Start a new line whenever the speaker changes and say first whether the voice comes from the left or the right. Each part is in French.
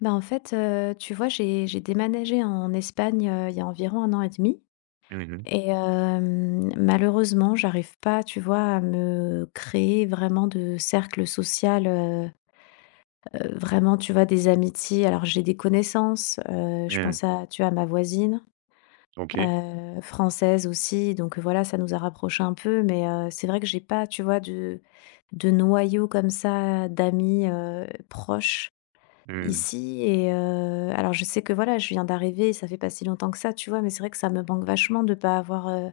left: J'ai déménagé en Espagne, il y a environ un an et demi,
right: Mmh mh.
left: malheureusement, j'arrive pas, à me créer vraiment de cercle social, vraiment, des amitiés. Alors j'ai des connaissances, je
right: Mmh.
left: pense à, à ma voisine,
right: OK.
left: française aussi, donc voilà, ça nous a rapprochés un peu, mais c'est vrai que j'ai pas, de noyau comme ça d'amis, proches.
right: Mmh.
left: Ici et alors je sais que voilà, je viens d'arriver, ça fait pas si longtemps que ça, tu vois? Mais c'est vrai que ça me manque vachement de pas avoir, heu,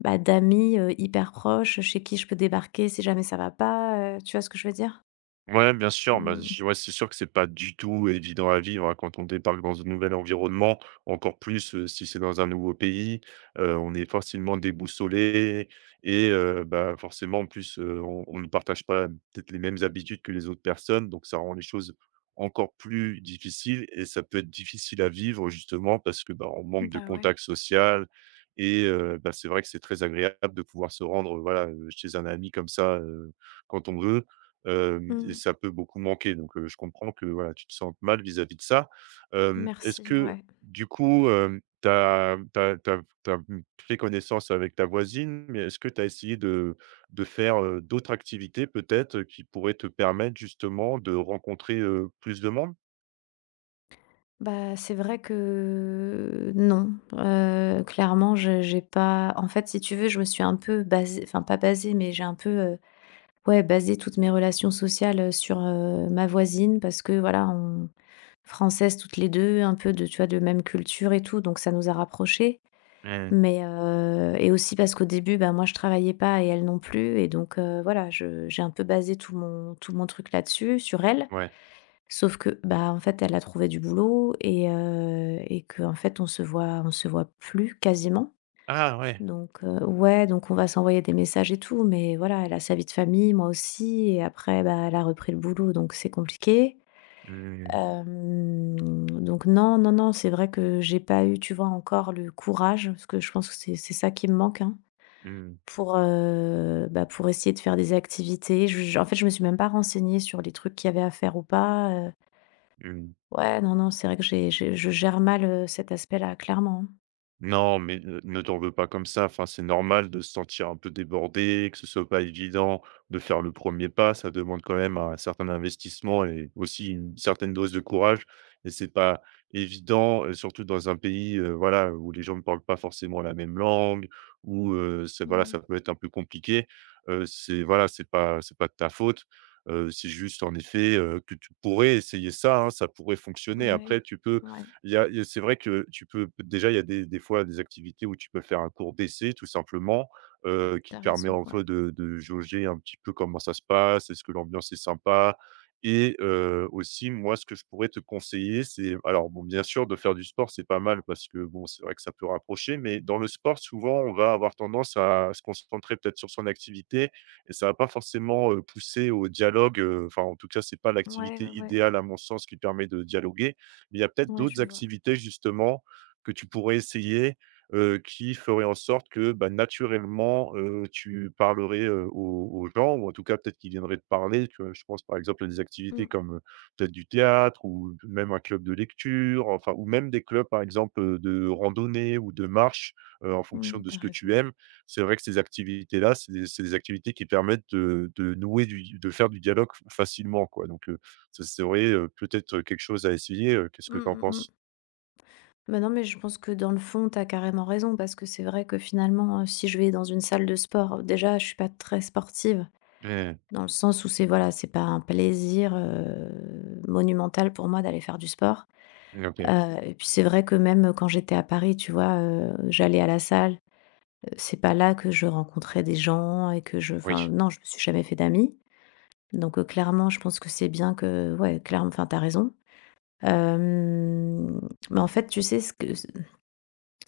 left: bah, d'amis, hyper proches, chez qui je peux débarquer si jamais ça va pas, tu vois ce que je veux dire?
right: Ouais, bien sûr, bah,
left: Mmh.
right: j ouais, c'est sûr que c'est pas du tout évident à vivre, hein, quand on débarque dans un nouvel environnement, encore plus, si c'est dans un nouveau pays, on est facilement déboussolé et bah, forcément, en plus, on ne partage pas peut-être les mêmes habitudes que les autres personnes, donc ça rend les choses encore plus difficiles et ça peut être difficile à vivre, justement, parce que, bah, on manque de
left: Bah, ouais.
right: contact social et bah, c'est vrai que c'est très agréable de pouvoir se rendre, voilà, chez un ami comme ça, quand on veut. Hem, et
left: Mmh.
right: ça peut beaucoup manquer, donc je comprends que, voilà, tu te sens mal vis-à-vis de ça. Hem, est-ce
left: Merci,
right: que
left: ouais.
right: du coup, hem, tu as mmh, fait connaissance avec ta voisine, mais est-ce que tu as essayé de faire, d'autres activités peut-être, qui pourraient te permettre justement de rencontrer, plus de monde?
left: Bah, c'est vrai que non, clairement, je j'ai pas en fait, si tu veux, je me suis un peu basée enfin pas basée, mais j'ai un peu, ouais, basé toutes mes relations sociales, sur, ma voisine parce que voilà, Françaises toutes les 2, un peu de tu vois, de même culture et tout, donc ça nous a rapprochées.
right: Mmh,
left: Mais, et aussi parce qu'au début, bah, moi je travaillais pas et elle non plus et donc, voilà, je j'ai un peu basé tout mon truc là-dessus, sur elle.
right: ouais.
left: Sauf que, bah, en fait, elle a trouvé du boulot et que en fait on se voit plus quasiment.
right: Ah ouais.
left: Donc, ouais, donc on va s'envoyer des messages et tout, mais voilà, elle a sa vie de famille, moi aussi et après, bah, elle a repris le boulot, donc c'est compliqué.
right: Mmh,
left: Hem, donc non, non, non, c'est vrai que j'ai pas eu, encore le courage, parce que je pense que c'est ça qui me manque, hein,
right: mmh,
left: pour, pour essayer de faire des activités. Je en fait, je me suis même pas renseignée sur les trucs qu'il y avait à faire ou pas,
right: mmh.
left: Ouais, non, non, c'est vrai que j'ai je gère mal, cet aspect-là, clairement, hein.
right: Non, mais ne t'en veux pas comme ça. Enfin, c'est normal de se sentir un peu débordé, que ce soit pas évident de faire le premier pas. Ça demande quand même un certain investissement et aussi une certaine dose de courage. Et c'est pas évident, surtout dans un pays, voilà, où les gens ne parlent pas forcément la même langue, où voilà,
left: Mmh,
right: ça peut être un peu compliqué. C'est voilà, c'est pas de ta faute. C'est juste en effet que tu pourrais essayer ça, hein, ça pourrait fonctionner.
left: ouais,
right: Après, tu peux
left: ouais,
right: il y a c'est vrai que tu peux déjà, il y a des fois des activités où tu peux faire un cours d'essai tout simplement, qui
left: t'as
right: te permet
left: raison,
right: en fait
left: ouais.
right: de jauger un petit peu comment ça se passe, est-ce que l'ambiance est sympa? Et aussi moi ce que je pourrais te conseiller, c'est alors bon bien sûr de faire du sport, c'est pas mal parce que bon, c'est vrai que ça peut rapprocher, mais dans le sport souvent on va avoir tendance à se concentrer peut-être sur son activité et ça va pas forcément, pousser au dialogue, enfin en tout cas c'est pas
left: Ouais, ouais,
right: l'activité
left: ouais,
right: idéale à mon sens qui permet de dialoguer, mais il y a peut-être
left: ouais, je
right: d'autres
left: vois.
right: activités justement que tu pourrais essayer, qui feraient en sorte que, bah, naturellement, tu parlerais, aux gens ou en tout cas peut-être qu'ils viendraient te parler, tu vois? Je pense par exemple à des activités
left: Mmh,
right: comme, peut-être du théâtre ou même un club de lecture, enfin ou même des clubs par exemple, de randonnée ou de marche, en fonction
left: mmh,
right: de
left: tu
right: ce que
left: raison.
right: tu aimes. C'est vrai que ces activités-là, c'est des activités qui permettent de nouer du de faire du dialogue facilement quoi, donc ce serait, peut-être quelque chose à essayer, qu'est-ce que
left: Mmh,
right: tu en
left: mmh mh.
right: penses?
left: Bah, non, mais je pense que dans le fond, tu as carrément raison parce que c'est vrai que finalement, si je vais dans une salle de sport, déjà je suis pas très sportive
right: Mmh.
left: dans le sens où c'est voilà, c'est pas un plaisir, monumental pour moi d'aller faire du sport,
right: Mmh,
left: heu
right: OK.
left: et puis c'est vrai que même quand j'étais à Paris, j'allais à la salle, c'est pas là que je rencontrais des gens et que je
right: Oui.
left: enfin non, je me suis jamais fait d'amis donc clairement, je pense que c'est bien que ouais, clairement enfin t'as raison, hem, mais en fait, tu sais ce que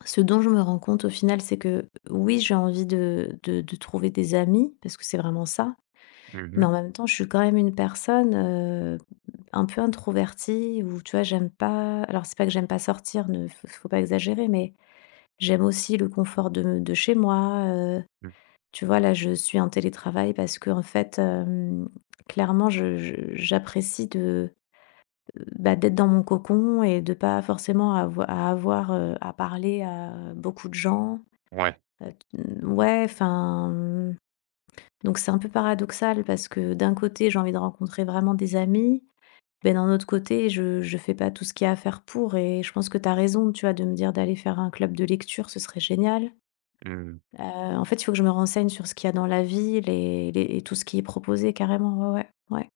left: ce dont je me rends compte au final, c'est que oui, j'ai envie de de trouver des amis, parce que c'est vraiment ça,
right: Mmh
left: mais
right: mh.
left: en même temps, je suis quand même une personne, un peu introvertie où, tu vois, j'aime pas alors c'est pas que j'aime pas sortir, ne faut pas exagérer, mais j'aime aussi le confort de chez moi,
right: Mmh.
left: tu vois? Là, je suis en télétravail parce qu'en fait, clairement, je j'apprécie de, bah, d'être dans mon cocon et de pas forcément avoir, à parler à beaucoup de gens.
right: Ouais.
left: T ouais, enfin, mmh, donc c'est un peu paradoxal parce que d'un côté, j'ai envie de rencontrer vraiment des amis, mais d'un autre côté, je fais pas tout ce qu'il y a à faire pour et je pense que tu as raison, tu vois, de me dire d'aller faire un club de lecture, ce serait génial.
right: Mmh.
left: En fait, il faut que je me renseigne sur ce qu'il y a dans la ville et les et tout ce qui est proposé carrément, ouais, ouais, ouais.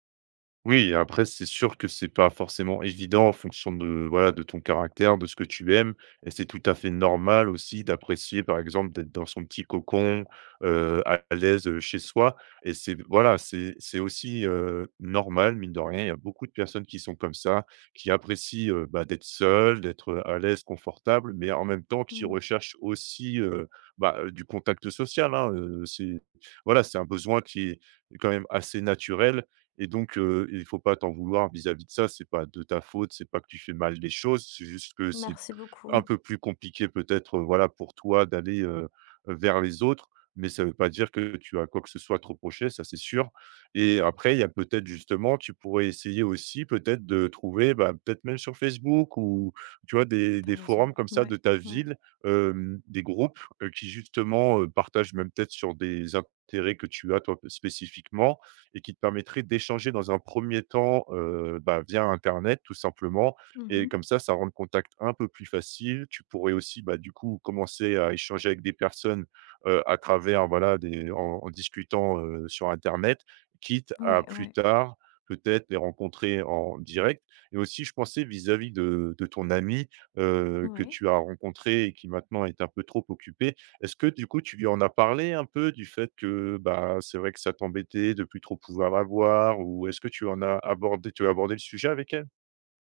right: Oui, après, c'est sûr que c'est pas forcément évident en fonction de, voilà, de ton caractère, de ce que tu aimes. Et c'est tout à fait normal aussi d'apprécier, par exemple, d'être dans son petit cocon, à l'aise, chez soi. Et c'est voilà, c'est aussi, normal, mine de rien. Il y a beaucoup de personnes qui sont comme ça, qui apprécient, bah, d'être seules, d'être à l'aise, confortable, mais en même temps qui
left: Mmh,
right: recherchent aussi, du contact social, hein, c'est voilà, c'est un besoin qui est quand même assez naturel. Et donc, il faut pas t'en vouloir vis-à-vis de ça. C'est pas de ta faute, c'est pas que tu fais mal les choses, c'est juste que c'est
left: merci beaucoup.
right: un peu plus compliqué peut-être, voilà, pour toi d'aller, vers les autres. Mais ça ne veut pas dire que tu as quoi que ce soit à te reprocher, ça c'est sûr. Et après, il y a peut-être justement, tu pourrais essayer aussi peut-être de trouver, bah, peut-être même sur Facebook ou tu vois des
left: T'as raison.
right: forums comme ça
left: Ouais,
right: de ta
left: ouais.
right: ville, hem, des groupes, qui justement, partagent même peut-être sur des intérêts que tu as toi spécifiquement et qui te permettrait d'échanger dans un premier temps, bah, via internet tout simplement, et
left: Mmh.
right: comme ça rend le contact un peu plus facile. Tu pourrais aussi, bah, du coup, commencer à échanger avec des personnes, à travers, voilà, des en discutant, sur internet, quitte à
left: Ouais,
right: plus
left: ouais,
right: tard, peut-être, les rencontrer en direct. Et aussi je pensais vis-à-vis de ton ami, que
left: ouais.
right: tu as rencontré et qui maintenant est un peu trop occupé. Est-ce que du coup, tu lui en as parlé un peu du fait que, bah, c'est vrai que ça t'embêtait de plus trop pouvoir l'avoir, ou est-ce que tu en as abordé tu as abordé le sujet avec elle?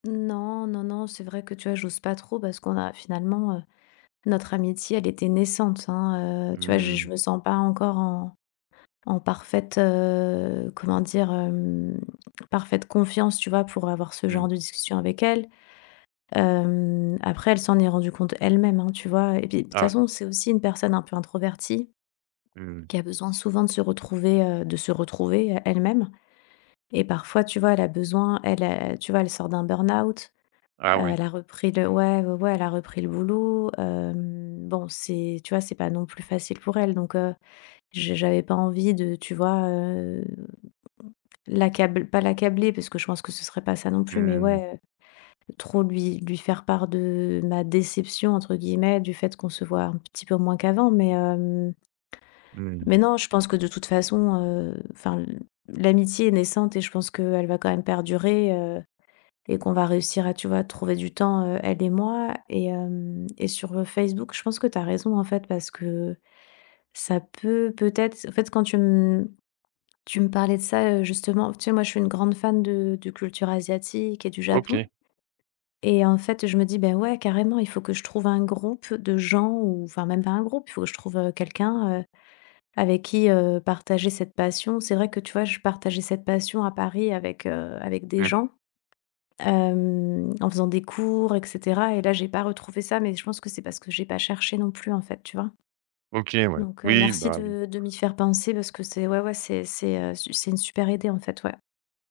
left: Non, non, non, c'est vrai que, tu vois, j'ose pas trop parce qu'on a finalement, notre amitié, elle était naissante, hein, tu vois? Je
right: Mmh,
left: me sens pas encore en en parfaite, comment dire? Parfaite confiance, tu vois? Pour avoir ce genre
right: mmh.
left: de discussion avec elle. Après, elle s'en est rendue compte elle-même, hein, tu vois? Et puis, de toute
right: Ah,
left: façon, c'est aussi une personne un peu introvertie
right: mmh.
left: qui a besoin souvent de se retrouver, elle-même et parfois, tu vois? Elle a besoin elle, tu vois? Elle sort d'un burn-out.
right: Ah ouais.
left: Elle a repris le ouais, ouais, ouais, elle a repris le boulot, bon, c'est tu vois, c'est pas non plus facile pour elle donc je j'avais pas envie de, l'accable pas l'accabler parce que je pense que ce serait pas ça non plus mais
right: Mmh,
left: ouais, trop lui faire part de ma «déception» entre guillemets, du fait qu'on se voit un petit peu moins qu'avant mais
right: mmh.
left: mais non, je pense que de toute façon, enfin, l'amitié est naissante et je pense qu'elle va quand même perdurer, Euh, et qu'on va réussir à, trouver du temps, elle et moi et sur, Facebook, je pense que tu as raison, en fait, parce que ça peut peut-être en fait, quand tu me parlais de ça, justement, tu sais, moi, je suis une grande fan de culture asiatique et du Japon
right: OK.
left: et en fait, je me dis: ben ouais, carrément, il faut que je trouve un groupe de gens» ou enfin, même pas un groupe, il faut que je trouve, quelqu'un, avec qui, partager cette passion. C'est vrai que, tu vois, je partageais cette passion à Paris avec, avec des
right: Mmh.
left: gens. En faisant des cours et cetera et là, j'ai pas retrouvé ça, mais je pense que c'est parce que j'ai pas cherché non plus, en fait, tu vois?
right: OK, ouais.
left: Donc
right: Oui,
left: merci
right: bah
left: de m'y faire penser parce que c'est ouais, ouais, c'est une super idée, en fait, ouais.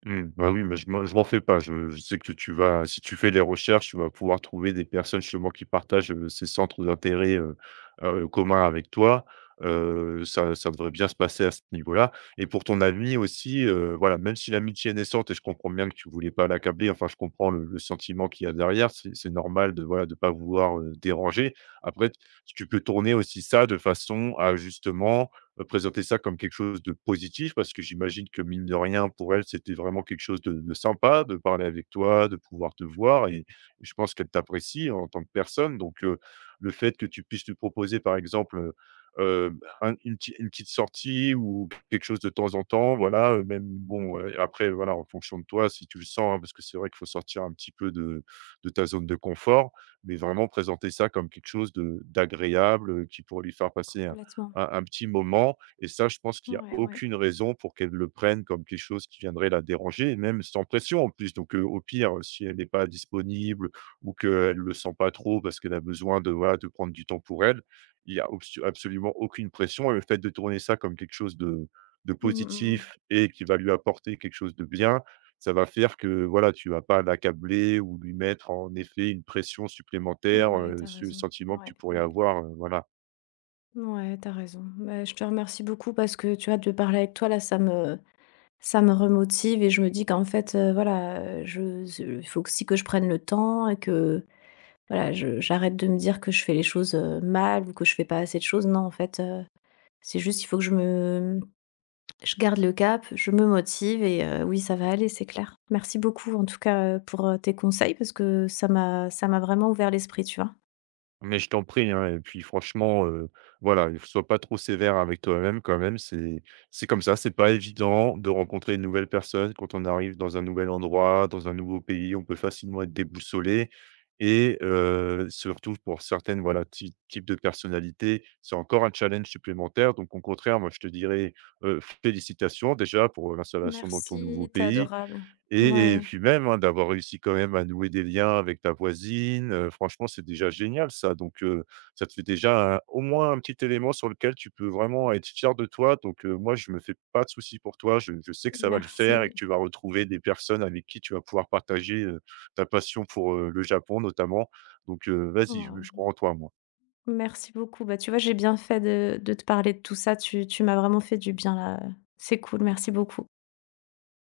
right: mmh, bah, oui, mais je m'en fais pas. Je sais que tu vas si tu fais des recherches, tu vas pouvoir trouver des personnes justement qui partagent, ces centres d'intérêt, communs avec toi. Ça devrait bien se passer à ce niveau-là, et pour ton ami aussi, voilà, même si l'amitié est naissante et je comprends bien que tu voulais pas l'accabler, enfin, je comprends le sentiment qu'il y a derrière. C'est normal de, voilà, de pas vouloir, déranger. Après, tu peux tourner aussi ça de façon à justement présenter ça comme quelque chose de positif, parce que j'imagine que mine de rien pour elle, c'était vraiment quelque chose de sympa de parler avec toi, de pouvoir te voir, et je pense qu'elle t'apprécie en tant que personne, donc le fait que tu puisses lui proposer par exemple, un une petite sortie ou quelque chose de temps en temps, voilà, même bon, après voilà en fonction de toi si tu le sens, hein, parce que c'est vrai qu'il faut sortir un petit peu de ta zone de confort, mais vraiment présenter ça comme quelque chose de d'agréable, qui pourrait lui faire passer un
left: Complètement.
right: petit moment, et ça, je pense qu'il y a
left: Ouais, ouais.
right: aucune raison pour qu'elle le prenne comme quelque chose qui viendrait la déranger, et même sans pression en plus. Donc, au pire, si elle n'est pas disponible ou qu'elle ne le sent pas trop parce qu'elle a besoin de, voilà, de prendre du temps pour elle, il y a obstu absolument aucune pression, et le fait de tourner ça comme quelque chose de
left: Mmh mh,
right: positif et qui va lui apporter quelque chose de bien, ça va faire que, voilà, tu vas pas l'accabler ou lui mettre en effet une pression
left: mmh.
right: supplémentaire,
left: Ouais, t'as
right: sur le
left: raison.
right: sentiment que
left: Ouais,
right: tu pourrais
left: ouais.
right: avoir, voilà.
left: Ouais, t'as raison. Bah, je te remercie beaucoup parce que, tu vois, de parler avec toi, là, ça me remotive et je me dis qu'en fait, voilà, je ze il faut aussi que je prenne le temps et que voilà, je j'arrête de me dire que je fais les choses, mal ou que je fais pas assez de choses. Non, en fait, c'est juste il faut que je garde le cap, je me motive et oui, ça va aller, c'est clair. Merci beaucoup en tout cas, pour, tes conseils parce que ça m'a vraiment ouvert l'esprit, tu vois?
right: Mais je t'en prie, hein, et puis franchement, voilà, il sois pas trop sévère avec toi-même quand même. C'est comme ça, c'est pas évident de rencontrer une nouvelle personne. Quand on arrive dans un nouvel endroit, dans un nouveau pays, on peut facilement être déboussolé, et surtout pour certaines, voilà, ty types de personnalités, c'est encore un challenge supplémentaire. Donc au contraire, moi, je te dirais, félicitations déjà pour l'installation dans ton nouveau
left: Merci, t'es
right: pays.
left: adorable.
right: Et
left: Ouais,
right: puis même, hein, d'avoir réussi quand même à nouer des liens avec ta voisine, franchement, c'est déjà génial ça. Donc ça te fait déjà un au moins un petit élément sur lequel tu peux vraiment être fier de toi. Donc moi, je me fais pas de soucis pour toi. Je sais que ça va le faire et que
left: merci.
right: tu vas retrouver des personnes avec qui tu vas pouvoir partager, ta passion pour, le Japon notamment. Donc vas-y, je crois
left: Waouh.
right: en toi, moi.
left: Merci beaucoup. Bah, tu vois, j'ai bien fait de te parler de tout ça. Tu m'as vraiment fait du bien là, c'est cool, merci beaucoup.